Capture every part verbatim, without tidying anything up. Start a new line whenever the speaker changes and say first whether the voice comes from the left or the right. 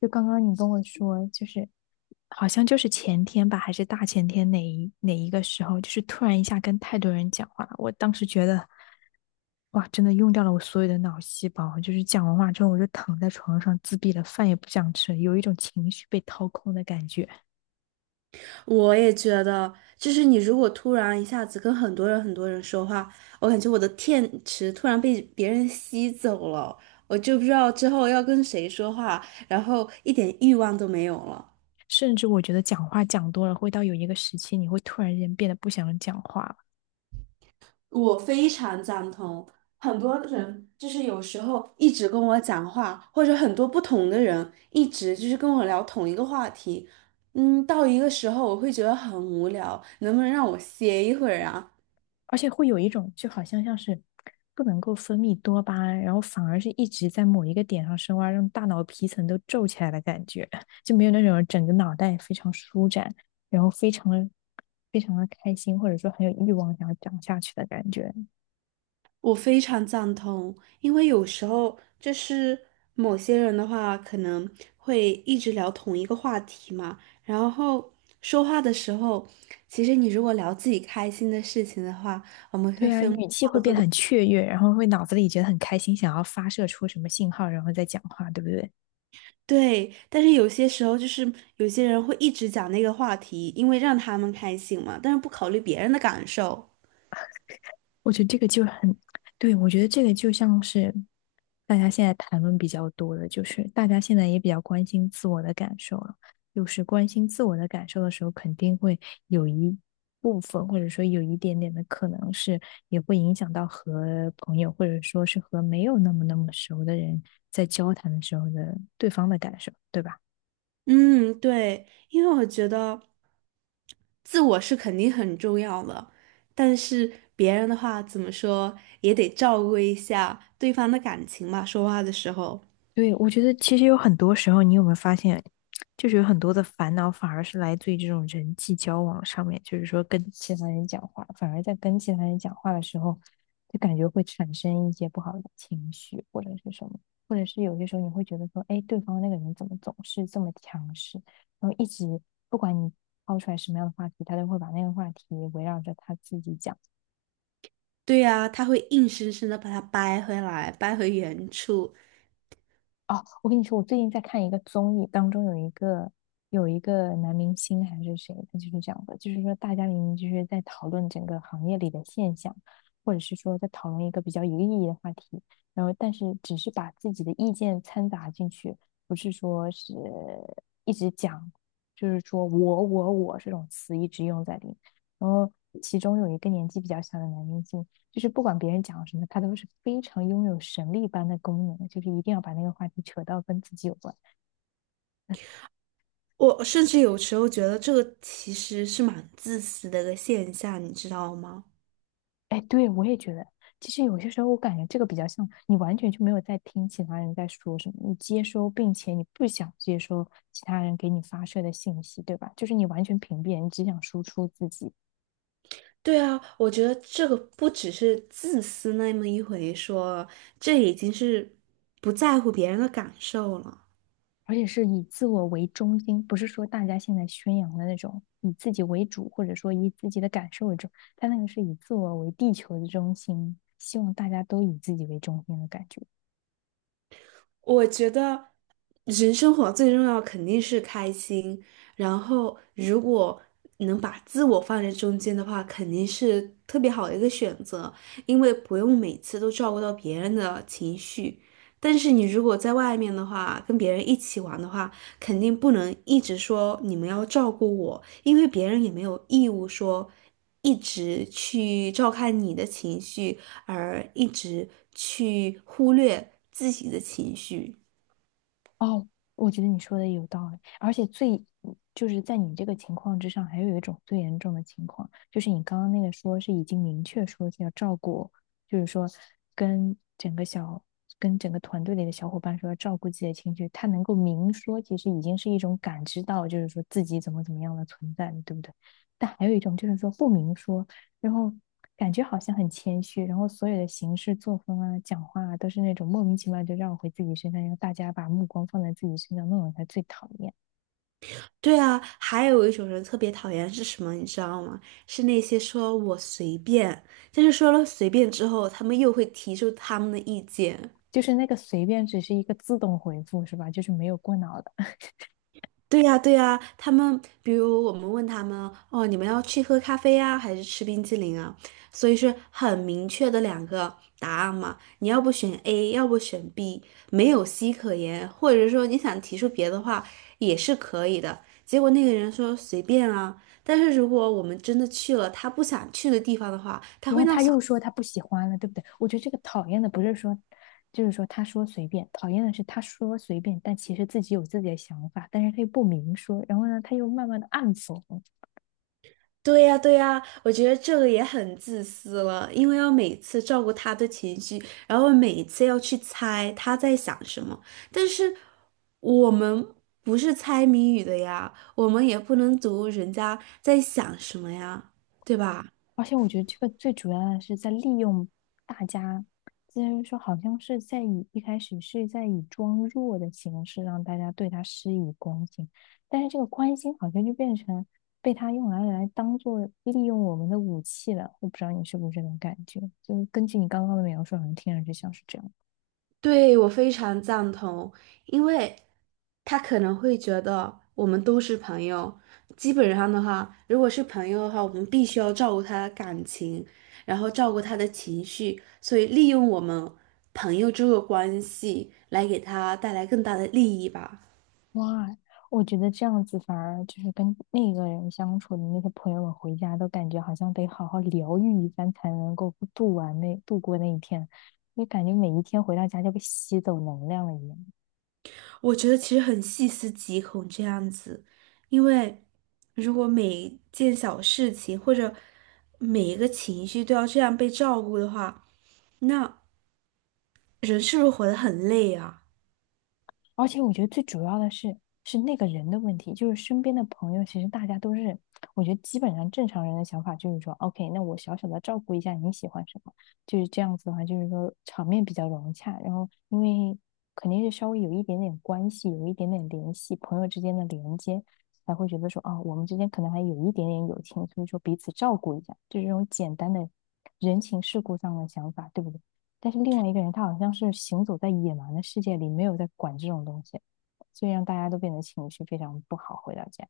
left: 就刚刚你跟我说，就是好像就是前天吧，还是大前天哪一哪一个时候，就是突然一下跟太多人讲话了，我当时觉得，哇，真的用掉了我所有的脑细胞。就是讲完话之后，我就躺在床上自闭了，饭也不想吃，有一种情绪被掏空的感觉。
right: 我也觉得，就是你如果突然一下子跟很多人很多人说话，我感觉我的电池突然被别人吸走了，我就不知道之后要跟谁说话，然后一点欲望都没有了。
left: 甚至我觉得讲话讲多了，会到有一个时期，你会突然间变得不想讲话了。
right: 我非常赞同，很多人就是有时候一直跟我讲话，或者很多不同的人一直就是跟我聊同一个话题，嗯，到一个时候我会觉得很无聊，能不能让我歇一会儿啊？
left: 而且会有一种就好像像是不能够分泌多巴胺，然后反而是一直在某一个点上深挖，让大脑皮层都皱起来的感觉，就没有那种整个脑袋非常舒展，然后非常的非常的开心，或者说很有欲望想要讲下去的感觉。
right: 我非常赞同，因为有时候就是某些人的话，可能会一直聊同一个话题嘛，然后说话的时候，其实你如果聊自己开心的事情的话，我们会
left: 对啊，
right: 分
left: 语气
right: 好
left: 会
right: 多
left: 变得
right: 的。
left: 很雀跃，然后会脑子里觉得很开心，想要发射出什么信号，然后再讲话，对不对？
right: 对，但是有些时候就是有些人会一直讲那个话题，因为让他们开心嘛，但是不考虑别人的感受。
left: 我觉得这个就很，对，我觉得这个就像是大家现在谈论比较多的，就是大家现在也比较关心自我的感受了。就是关心自我的感受的时候，肯定会有一部分，或者说有一点点的可能是，也会影响到和朋友，或者说是和没有那么那么熟的人在交谈的时候的对方的感受，对吧？
right: 嗯，对，因为我觉得自我是肯定很重要的，但是别人的话怎么说也得照顾一下对方的感情嘛，说话的时候。
left: 对，我觉得其实有很多时候，你有没有发现，就是有很多的烦恼反而是来自于这种人际交往上面，就是说跟其他人讲话，反而在跟其他人讲话的时候，就感觉会产生一些不好的情绪或者是什么，或者是有些时候你会觉得说，哎，对方那个人怎么总是这么强势，然后一直不管你抛出来什么样的话题，他都会把那个话题围绕着他自己讲。
right: 对呀，他会硬生生的把它掰回来，掰回原处。
left: 哦，我跟你说，我最近在看一个综艺，当中有一个有一个男明星还是谁，他就是这样的，就是说大家明明就是在讨论整个行业里的现象，或者是说在讨论一个比较有意义的话题，然后但是只是把自己的意见掺杂进去，不是说是一直讲，就是说我我我这种词一直用在里面。然后其中有一个年纪比较小的男明星，就是不管别人讲什么，他都是非常拥有神力般的功能，就是一定要把那个话题扯到跟自己有关。
right: 我甚至有时候觉得这个其实是蛮自私的一个现象，你知道吗？
left: 哎，对，我也觉得，其实有些时候我感觉这个比较像你完全就没有在听其他人在说什么，你接收并且你不想接收其他人给你发射的信息，对吧？就是你完全屏蔽，你只想输出自己。
right: 对啊，我觉得这个不只是自私那么一回说，这已经是不在乎别人的感受了。
left: 而且是以自我为中心，不是说大家现在宣扬的那种以自己为主，或者说以自己的感受为主，他那个是以自我为地球的中心，希望大家都以自己为中心的感觉。
right: 我觉得人生活最重要肯定是开心，然后如果能把自我放在中间的话，肯定是特别好的一个选择，因为不用每次都照顾到别人的情绪。但是你如果在外面的话，跟别人一起玩的话，肯定不能一直说你们要照顾我，因为别人也没有义务说一直去照看你的情绪，而一直去忽略自己的情绪。
left: 哦，我觉得你说的有道理，而且最就是在你这个情况之上，还有一种最严重的情况，就是你刚刚那个说是已经明确说是要照顾，就是说跟整个小跟整个团队里的小伙伴说要照顾自己的情绪，他能够明说，其实已经是一种感知到，就是说自己怎么怎么样的存在，对不对？但还有一种就是说不明说，然后感觉好像很谦虚，然后所有的行事作风啊、讲话啊，都是那种莫名其妙就绕回自己身上，让大家把目光放在自己身上，那种才最讨厌。
right: 对啊，还有一种人特别讨厌是什么，你知道吗？是那些说我随便，但是说了随便之后，他们又会提出他们的意见。
left: 就是那个随便只是一个自动回复是吧？就是没有过脑的。
right: 对呀，对呀，他们比如我们问他们，哦，你们要去喝咖啡啊，还是吃冰激凌啊？所以是很明确的两个答案嘛。你要不选 A，要不选 B，没有 C 可言，或者说你想提出别的话也是可以的。结果那个人说随便啊，但是如果我们真的去了他不想去的地方的话，他
left: 然
right: 会。
left: 后他又说他不喜欢了，对不对？我觉得这个讨厌的不是说，就是说他说随便，讨厌的是他说随便，但其实自己有自己的想法，但是他又不明说，然后呢，他又慢慢的暗讽。
right: 对呀，对呀，我觉得这个也很自私了，因为要每次照顾他的情绪，然后每一次要去猜他在想什么。但是我们不是猜谜语的呀，我们也不能读人家在想什么呀，对吧？
left: 而且我觉得这个最主要的是在利用大家，就是说好像是在以一开始是在以装弱的形式让大家对他施以关心，但是这个关心好像就变成被他用来来当做利用我们的武器了。我不知道你是不是这种感觉，就是根据你刚刚的描述，好像听上去像是这样。
right: 对，我非常赞同，因为他可能会觉得我们都是朋友。基本上的话，如果是朋友的话，我们必须要照顾他的感情，然后照顾他的情绪，所以利用我们朋友这个关系来给他带来更大的利益吧。
left: 哇，我觉得这样子反而就是跟那个人相处的那些朋友们回家都感觉好像得好好疗愈一番才能够度完那度过那一天，就感觉每一天回到家就被吸走能量了一样。
right: 我觉得其实很细思极恐这样子，因为如果每件小事情或者每一个情绪都要这样被照顾的话，那，人是不是活得很累啊？
left: 而且我觉得最主要的是，是那个人的问题，就是身边的朋友，其实大家都是，我觉得基本上正常人的想法就是说，OK，那我小小的照顾一下你喜欢什么，就是这样子的话，就是说场面比较融洽，然后因为肯定是稍微有一点点关系，有一点点联系，朋友之间的连接，才会觉得说，啊，我们之间可能还有一点点友情，所以说彼此照顾一下，就是这种简单的人情世故上的想法，对不对？但是另外一个人他好像是行走在野蛮的世界里，没有在管这种东西，所以让大家都变得情绪非常不好。回到家，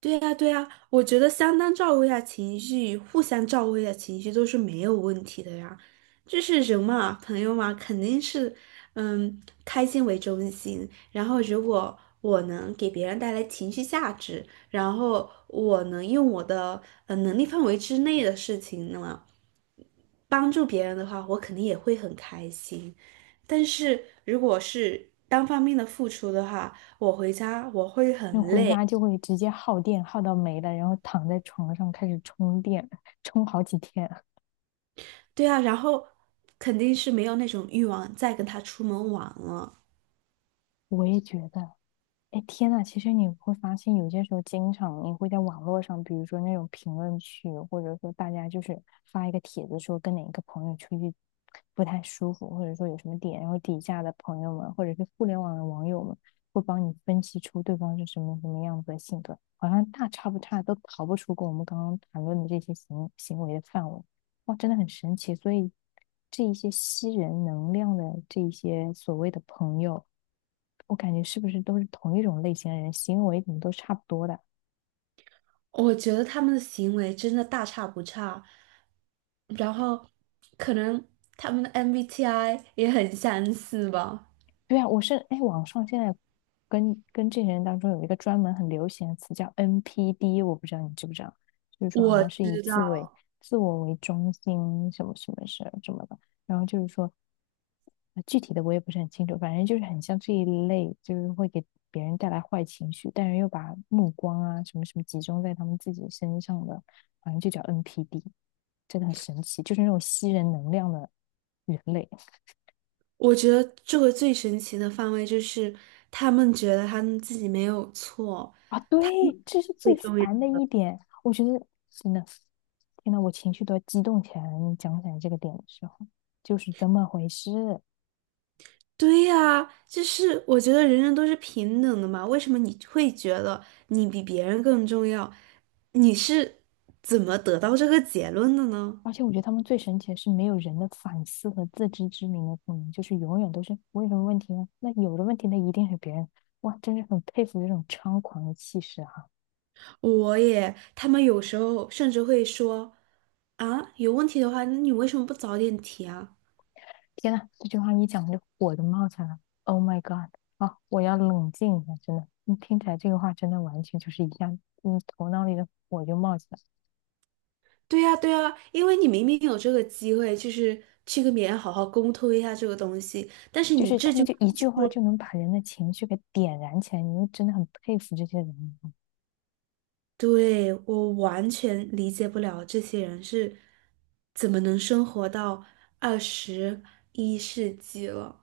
right: 对呀，对呀，我觉得相当照顾一下情绪，互相照顾一下情绪都是没有问题的呀。就是人嘛，朋友嘛，肯定是，嗯，开心为中心。然后，如果我能给别人带来情绪价值，然后我能用我的呃能力范围之内的事情呢，帮助别人的话，我肯定也会很开心。但是如果是单方面的付出的话，我回家我会很
left: 那回
right: 累。
left: 家就会直接耗电，耗到没了，然后躺在床上开始充电，充好几天。
right: 对啊，然后肯定是没有那种欲望再跟他出门玩了。
left: 我也觉得，哎，天呐，其实你会发现，有些时候经常你会在网络上，比如说那种评论区，或者说大家就是发一个帖子说跟哪个朋友出去不太舒服，或者说有什么点，然后底下的朋友们或者是互联网的网友们会帮你分析出对方是什么什么样子的性格，好像大差不差，都逃不出跟我们刚刚谈论的这些行行为的范围。哇，真的很神奇。所以这一些吸人能量的这一些所谓的朋友，我感觉是不是都是同一种类型的人，行为怎么都差不多的？
right: 我觉得他们的行为真的大差不差，然后可能他们的 M B T I 也很相似吧。
left: 对啊，我是，哎，网上现在跟跟这些人当中有一个专门很流行的词叫 N P D，我不知道你知不知道，就是说好
right: 我
left: 像是以
right: 知道，
left: 自为自我为中心什么什么什什么的，然后就是说，呃具体的我也不是很清楚，反正就是很像这一类，就是会给别人带来坏情绪，但是又把目光啊什么什么集中在他们自己身上的，反正就叫 N P D，真的很神奇，就是那种吸人能量的人类。
right: 我觉得这个最神奇的范围就是他们觉得他们自己没有错，
left: 啊，对，这是最
right: 最重要。
left: 烦的一点。我觉得真的，天呐，我情绪都要激动起来了。你讲起来这个点的时候，就是这么回事。
right: 对呀，就是我觉得人人都是平等的嘛，为什么你会觉得你比别人更重要？你是怎么得到这个结论的呢？
left: 而且我觉得他们最神奇的是，没有人的反思和自知之明的可能，就是永远都是我有什么问题呢？那有的问题，那一定是别人。哇，真是很佩服这种猖狂的气势哈！
right: 我也，他们有时候甚至会说，啊，有问题的话，那你为什么不早点提啊？
left: 天呐，这句话一讲，就火就冒起来了。Oh my god！啊，我要冷静一下，真的。你听起来这个话，真的完全就是一下，嗯，头脑里的火就冒起来了。
right: 对呀，对呀，因为你明明有这个机会，就是去跟别人好好沟通一下这个东西，但是
left: 就
right: 你
left: 是他
right: 这
left: 们
right: 句
left: 就一句话
right: 话。
left: 就能把人的情绪给点燃起来，你就真的很佩服这些人。
right: 对，我完全理解不了这些人是怎么能生活到二十一世纪了。